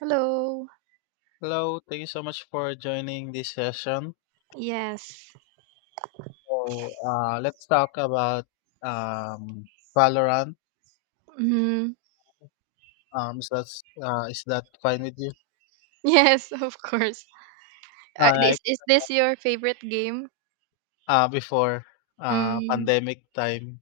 Hello. Hello, thank you so much for joining this session. Yes. So, let's talk about Valorant. Hmm. Um, is that is that fine with you? Yes, of course. All Uh, right. is is this your favorite game? Before Mm. pandemic time,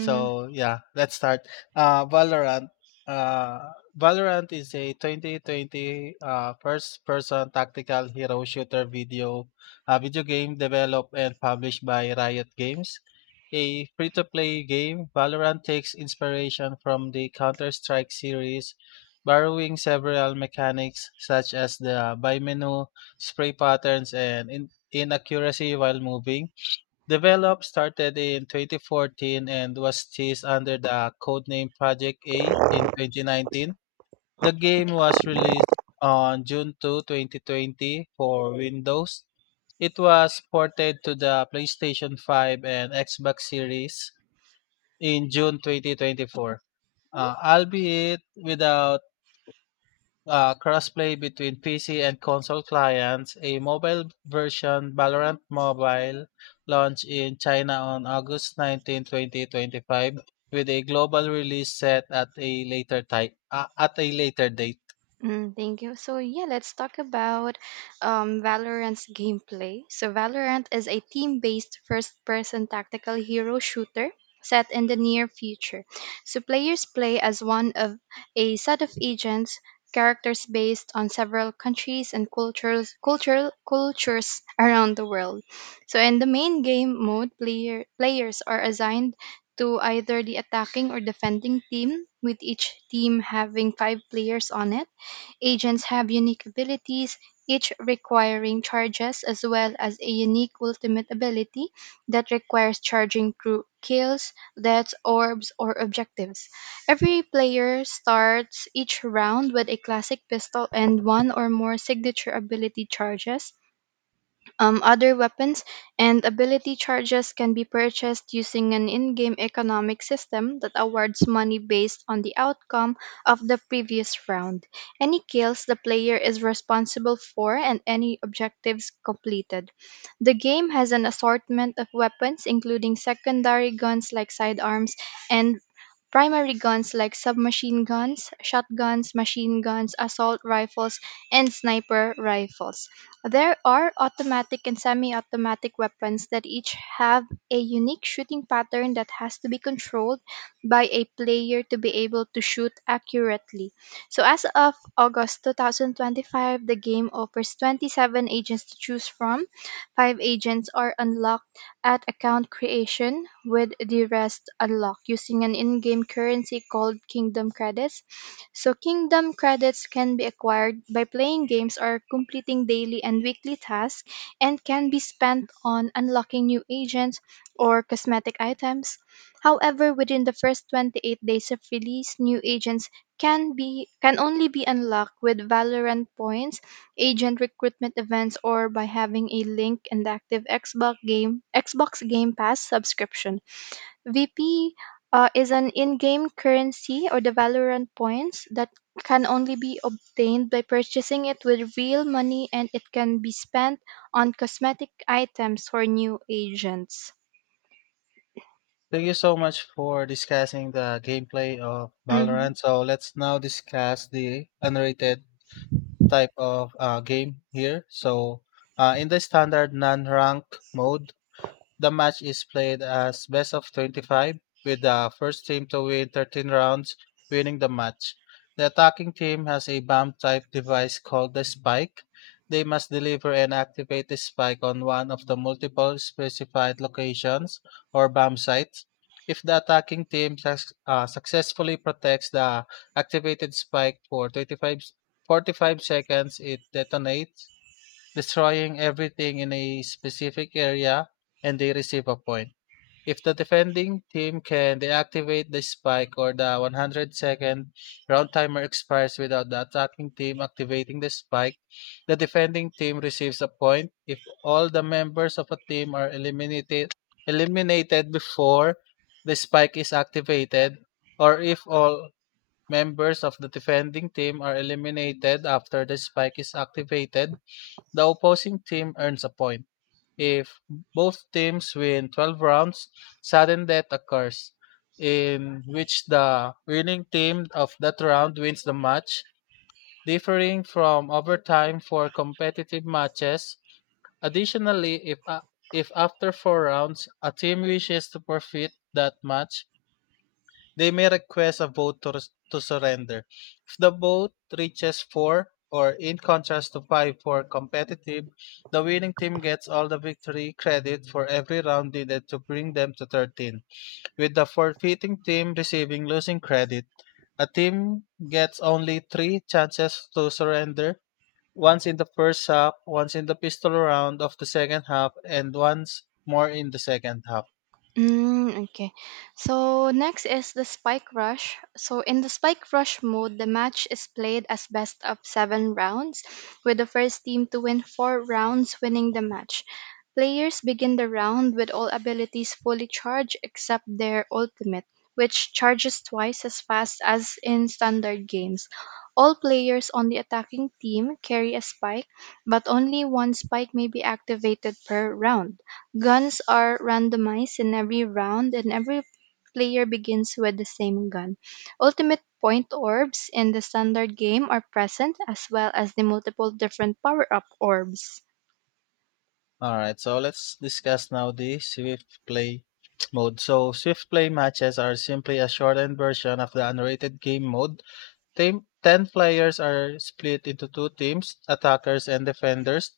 so yeah, let's start. Valorant. Uh, Valorant is a 2020 first-person tactical hero shooter video game developed and published by Riot Games. A free-to-play game, Valorant takes inspiration from the Counter-Strike series, borrowing several mechanics such as the buy menu, spray patterns, and inaccuracy while moving. Develop started in 2014 and was teased under the codename Project A in 2019. The game was released on June 2, 2020 for Windows. It was ported to the PlayStation 5 and Xbox Series in June 2024, albeit without crossplay between PC and console clients. A mobile version Valorant Mobile launched in China on August 19, 2025 with a global release set at a later date. Thank you. So yeah, let's talk about Valorant's gameplay. So Valorant is a team-based first-person tactical hero shooter set in the near future. So players play as one of a set of agents, characters based on several countries and cultures around the world. So in the main game mode, players are assigned to either the attacking or defending team, with each team having five players on it. Agents have unique abilities, each requiring charges as well as a unique ultimate ability that requires charging through kills, deaths, orbs, or objectives. Every player starts each round with a classic pistol and one or more signature ability charges. Other weapons and ability charges can be purchased using an in game economic system that awards money based on the outcome of the previous round, any kills the player is responsible for, and any objectives completed. The game has an assortment of weapons, including secondary guns like sidearms and primary guns like submachine guns, shotguns, machine guns, assault rifles, and sniper rifles. There are automatic and semi automatic weapons that each have a unique shooting pattern that has to be controlled by a player to be able to shoot accurately. So, as of August 2025, the game offers 27 agents to choose from. Five agents are unlocked at account creation, with the rest unlocked using an in game currency called Kingdom Credits. So Kingdom Credits can be acquired by playing games or completing daily and weekly tasks and can be spent on unlocking new agents or cosmetic items. However, within the first 28 days of release, new agents can only be unlocked with Valorant points, agent recruitment events or by having a link and active Xbox Game Pass subscription. VP is an in-game currency or the Valorant points that can only be obtained by purchasing it with real money and it can be spent on cosmetic items for new agents. Thank you so much for discussing the gameplay of Mhm. Valorant. So let's now discuss the unrated type of game here. So, in the standard non-rank mode, the match is played as best of 25, with the first team to win 13 rounds winning the match. The attacking team has a bomb type device called the spike. They must deliver and activate the spike on one of the multiple specified locations or bomb sites. If the attacking team successfully protects the activated spike for 45 seconds, it detonates, destroying everything in a specific area, and they receive a point. If the defending team can deactivate the spike or the 100-second round timer expires without the attacking team activating the spike, the defending team receives a point. If all the members of a team are eliminated before the spike is activated, or if all members of the defending team are eliminated after the spike is activated, the opposing team earns a point. If both teams win 12 rounds, sudden death occurs, in which the winning team of that round wins the match, differing from overtime for competitive matches. Additionally, if after four rounds a team wishes to forfeit that match, they may request a vote to surrender. If the vote reaches 4 or in contrast to 5 for competitive, the winning team gets all the victory credit for every round needed to bring them to 13, with the forfeiting team receiving losing credit. A team gets only 3 chances to surrender: once in the first half, once in the pistol round of the second half, and once more in the second half. Mm, okay. So next is the spike rush. So in the spike rush mode, the match is played as best of seven rounds, with the first team to win four rounds winning the match. Players begin the round with all abilities fully charged except their ultimate, which charges twice as fast as in standard games. All players on the attacking team carry a spike, but only one spike may be activated per round. Guns are randomized in every round, and every player begins with the same gun. Ultimate point orbs in the standard game are present, as well as the multiple different power up orbs. All right, so let's discuss now the Swift Play mode. So, Swift Play matches are simply a shortened version of the unrated game mode. Team, 10 players are split into two teams, attackers and defenders.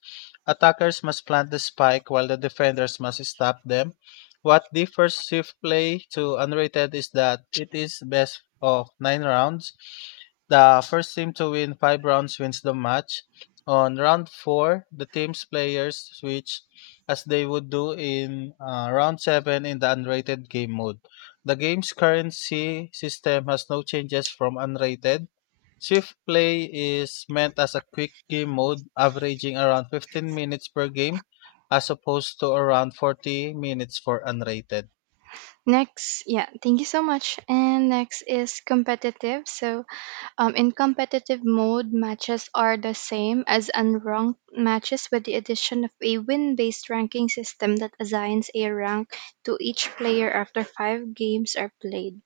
Attackers must plant the spike while the defenders must stop them. What differs Swift Play to Unrated is that it is best of 9 rounds. The first team to win 5 rounds wins the match. On round 4, the team's players switch as they would do in round 7 in the Unrated game mode. The game's currency system has no changes from Unrated. Swift Play is meant as a quick game mode, averaging around 15 minutes per game as opposed to around 40 minutes for unrated. Next, yeah, thank you so much. And next is competitive. So, in competitive mode, matches are the same as unranked matches with the addition of a win based ranking system that assigns a rank to each player after five games are played.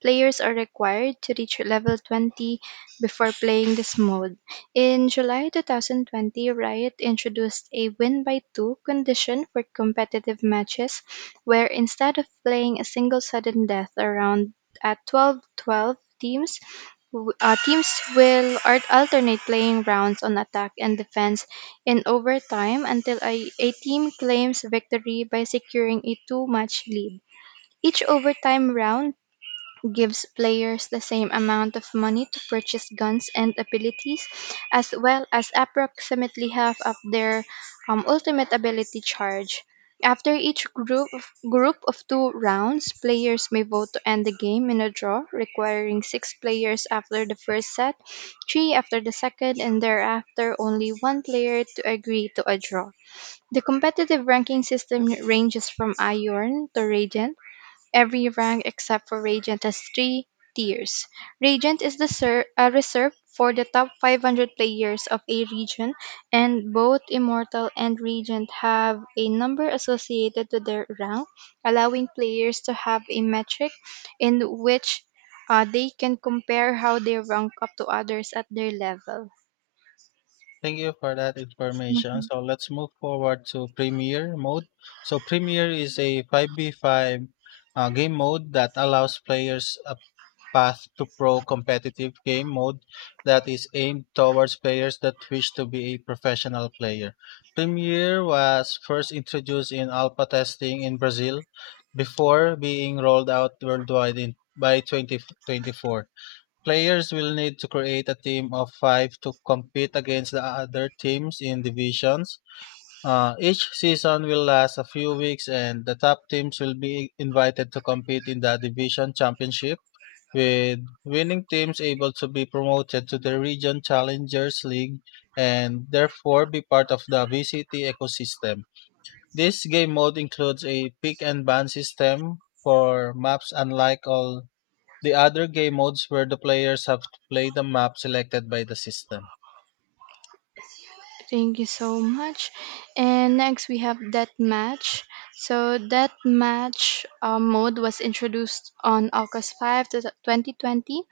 Players are required to reach level 20 before playing this mode. In July 2020, Riot introduced a win by 2 condition for competitive matches, where instead of playing a single sudden death around at 12-12 teams, teams will alternate playing rounds on attack and defense in overtime until a team claims victory by securing a two match lead. Each overtime round gives players the same amount of money to purchase guns and abilities, as well as approximately half of their ultimate ability charge. After each group of two rounds, players may vote to end the game in a draw, requiring six players after the first set, three after the second, and thereafter only one player to agree to a draw. The competitive ranking system ranges from Iron to Radiant. Every rank except for Regent has three tiers. Regent is reserved for the top 500 players of a region, and both Immortal and Regent have a number associated to their rank, allowing players to have a metric in which they can compare how they rank up to others at their level. Thank you for that information. So let's move forward to Premiere mode. So Premiere is a 5v5 game mode that allows players up, path to pro competitive game mode that is aimed towards players that wish to be a professional player. Premiere was first introduced in alpha testing in Brazil before being rolled out worldwide by 2024. Players will need to create a team of five to compete against the other teams in divisions. Each season will last a few weeks, and the top teams will be invited to compete in the division championship, with winning teams able to be promoted to the Region Challengers League and therefore be part of the VCT ecosystem. This game mode includes a pick and ban system for maps, unlike all the other game modes where the players have to play the map selected by the system. Thank you so much. And next we have that match. So that match mode was introduced on August 5, to 2020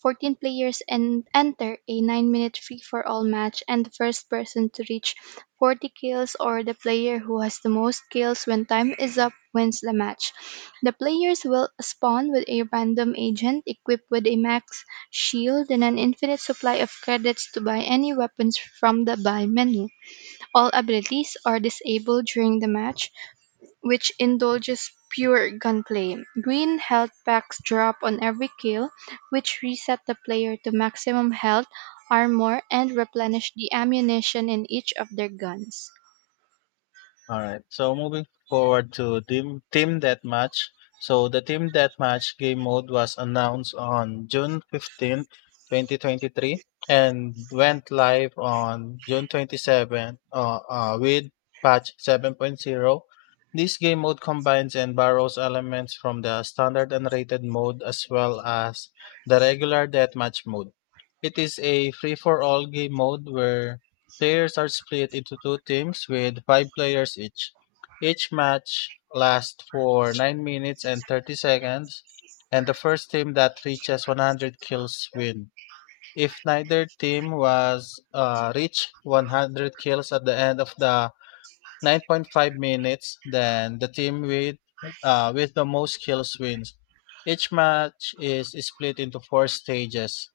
14 players and enter a 9-minute free for all match, and the first person to reach 40 kills or the player who has the most kills when time is up wins the match. The players will spawn with a random agent equipped with a max shield and an infinite supply of credits to buy any weapons from the buy menu. All abilities are disabled during the match, which indulges pure gunplay. Green health packs drop on every kill, which reset the player to maximum health, armor, and replenish the ammunition in each of their guns. All right. So moving forward to team deathmatch. So the team deathmatch game mode was announced on June 15, twenty 2023 and went live on June 27 with patch seven point zero. This game mode combines and borrows elements from the standard unrated mode as well as the regular deathmatch mode. It is a free for all game mode where players are split into two teams with five players each. Each match lasts for 9 minutes and 30 seconds, and the first team that reaches 100 kills win. If neither team was reached 100 kills at the end of the 9.5 minutes, then the team with the most kills wins. Each match is split into four stages,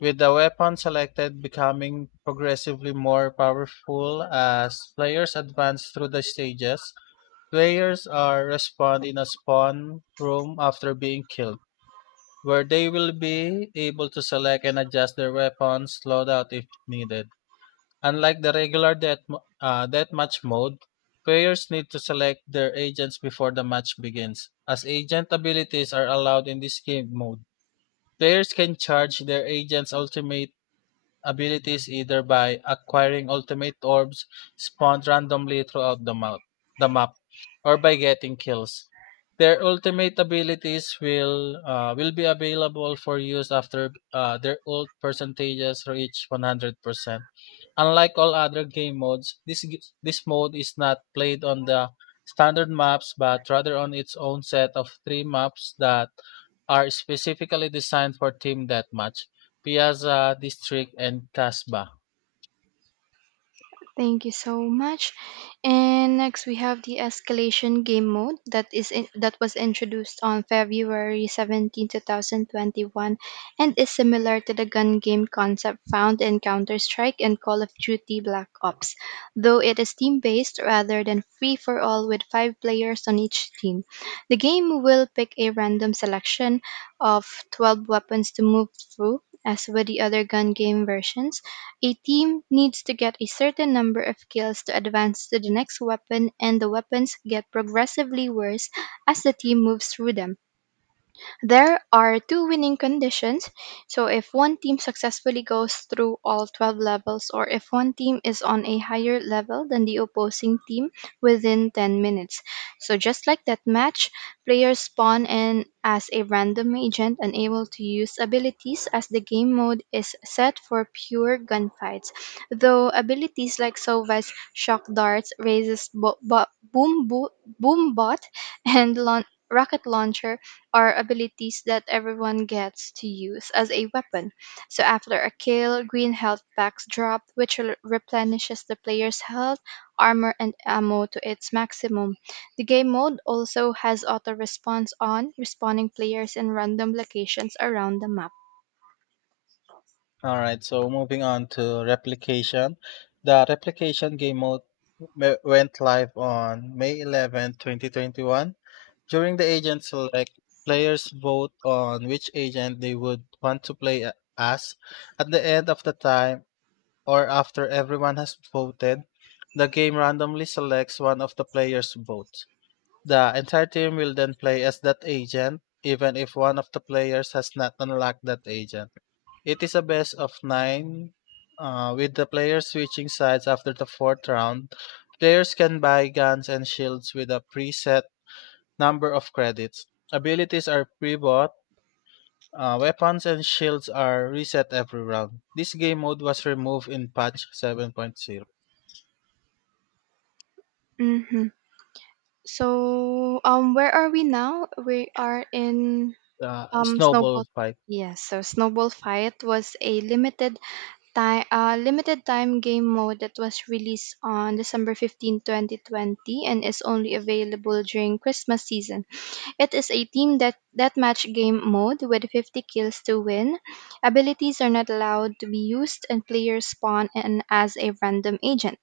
with the weapon selected becoming progressively more powerful as players advance through the stages. Players are respawned in a spawn room after being killed, where they will be able to select and adjust their weapons loadout if needed. Unlike the regular deathmatch mode, players need to select their agents before the match begins, as agent abilities are allowed in this game mode. Players can charge their agent's ultimate abilities either by acquiring ultimate orbs spawned randomly throughout the map or by getting kills. Their ultimate abilities will be available for use after their ult percentages reach 100%. Unlike all other game modes, this this mode is not played on the standard maps but rather on its own set of three maps that are specifically designed for team deathmatch: Piazza, District, and Casbah. Thank you so much. And next we have the escalation game mode that was introduced on February 17, 2021 and is similar to the gun game concept found in Counter-Strike and Call of Duty Black Ops, though it is team-based rather than free for all with 5 players on each team. The game will pick a random selection of 12 weapons to move through as with the other gun game versions a team needs to get a certain number of kills to advance to the next weapon, and the weapons get progressively worse as the team moves through them. There are two winning conditions. So, if one team successfully goes through all 12 levels, or if one team is on a higher level than the opposing team within 10 minutes. So, just like that match, players spawn in as a random agent and able to use abilities as the game mode is set for pure gunfights. Though abilities like Sova's shock darts, raises boom bot, and rocket launcher are abilities that everyone gets to use as a weapon. So after a kill, green health packs drop, which replenishes the player's health, armor, and ammo to its maximum. The game mode also has auto response on, respawning players in random locations around the map. All right, so moving on to replication. The replication game mode went live on May 11, twenty 2021. During the agent select, players vote on which agent they would want to play as. At the end of the time, or after everyone has voted, the game randomly selects one of the players' votes. The entire team will then play as that agent, even if one of the players has not unlocked that agent. It is a best of nine, with the players switching sides after the fourth round. Players can buy guns and shields with a preset number of credits. Abilities are pre bought. Weapons and shields are reset every round. This game mode was removed in patch 7.0. Hmm. So, where are we now? We are in Snowball Snowball. Fight. Yes, so Snowball Fight was a limited limited time game mode that was released on December 15, 2020 and is only available during Christmas season. It is a team that deathmatch game mode with 50 kills to win. Abilities are not allowed to be used and players spawn in as a random agent.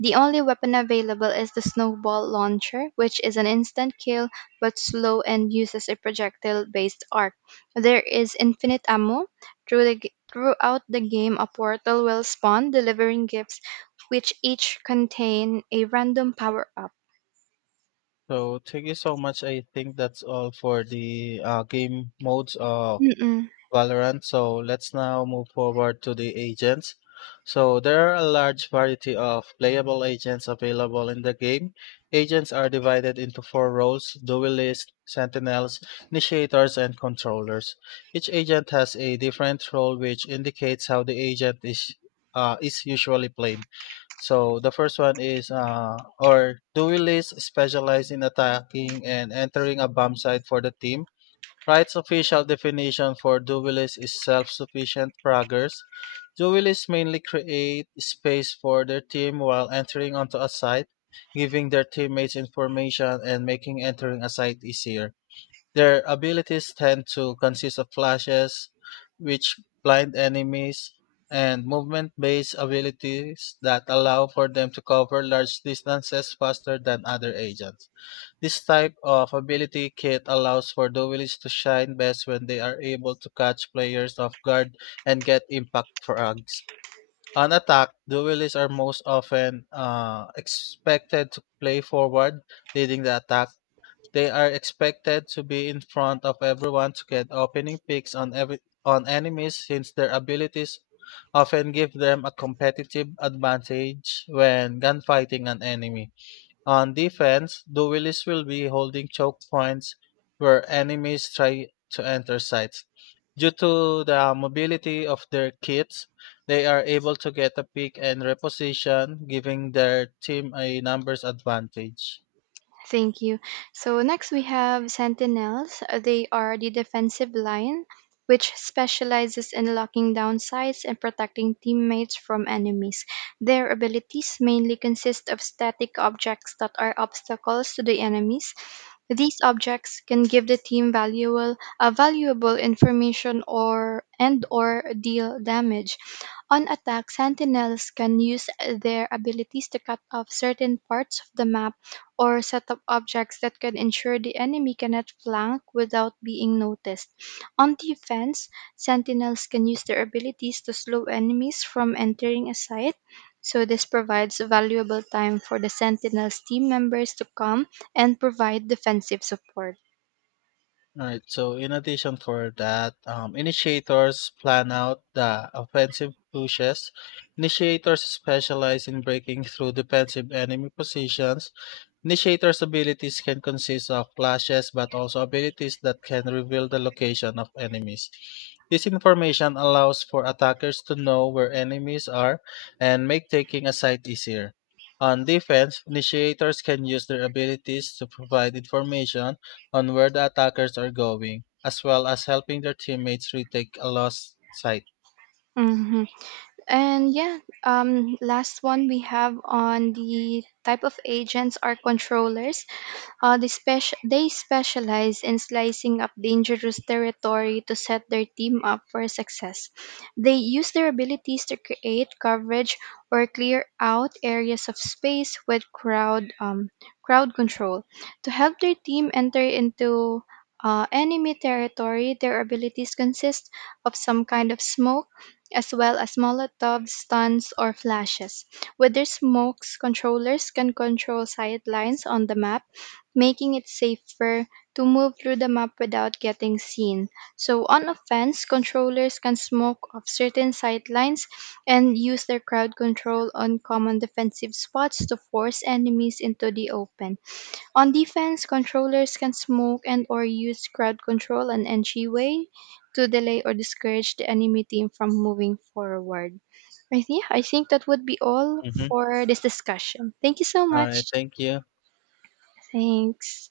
The only weapon available is the snowball launcher, which is an instant kill but slow and uses a projectile based arc. There is infinite ammo. Throughout the game, a portal will spawn, delivering gifts which each contain a random power up. So thank you so much. I think that's all for the game modes. Valorant. So let's now move forward to the agents. So there are a large variety of playable agents available in the game. Agents are divided into four roles: duelists, sentinels, initiators, and controllers. Each agent has a different role, which indicates how the agent is usually played. So the first one is or duelists specialize in attacking and entering a bomb site for the team. Wright's official definition for dualists is self-sufficient fraggers. Dualists mainly create space for their team while entering onto a site, giving their teammates information and making entering a site easier. Their abilities tend to consist of flashes, which blind enemies, and movement-based abilities that allow for them to cover large distances faster than other agents. This type of ability kit allows for the village to shine best when they are able to catch players off guard and get impact frags. On attack, the village are most often expected to play forward, leading the attack. They are expected to be in front of everyone to get opening picks on enemies, since their abilities often give them a competitive advantage when gunfighting an enemy. On defense, the duelists will be holding choke points where enemies try to enter sites. Due to the mobility of their kits, they are able to get a pick and reposition, giving their team a numbers advantage. Thank you. So next we have Sentinels. They are the defensive line, which specializes in locking down sides and protecting teammates from enemies. Their abilities mainly consist of static objects that are obstacles to the enemies. These objects can give the team valuable information or and or deal damage. On attack, sentinels can use their abilities to cut off certain parts of the map or set up objects that can ensure the enemy cannot flank without being noticed. On defense, sentinels can use their abilities to slow enemies from entering a site, so this provides valuable time for the sentinels team members to come and provide defensive support. Alright, so in addition for that, initiators plan out the offensive pushes. Initiators specialize in breaking through defensive enemy positions. Initiator's abilities can consist of clashes but also abilities that can reveal the location of enemies. This information allows for attackers to know where enemies are and make taking a site easier. On defense, initiators can use their abilities to provide information on where the attackers are going, as well as helping their teammates retake a lost site. Hmm. And yeah, last one we have on the type of agents are controllers. They specialize in slicing up dangerous territory to set their team up for success. They use their abilities to create coverage or clear out areas of space with crowd control to help their team enter into enemy territory. Their abilities consist of some kind of smoke, as well as Molotov stuns or flashes. With their smokes, controllers can control sight lines on the map making it safer to move through the map without getting seen. So, on offense, controllers can smoke off certain sightlines and use their crowd control on common defensive spots to force enemies into the open. On defense, controllers can smoke and or use crowd control and entryway to delay or discourage the enemy team from moving forward. I think that would be all Mhm. for this discussion. Thank you so All right, much. thank you. Thanks.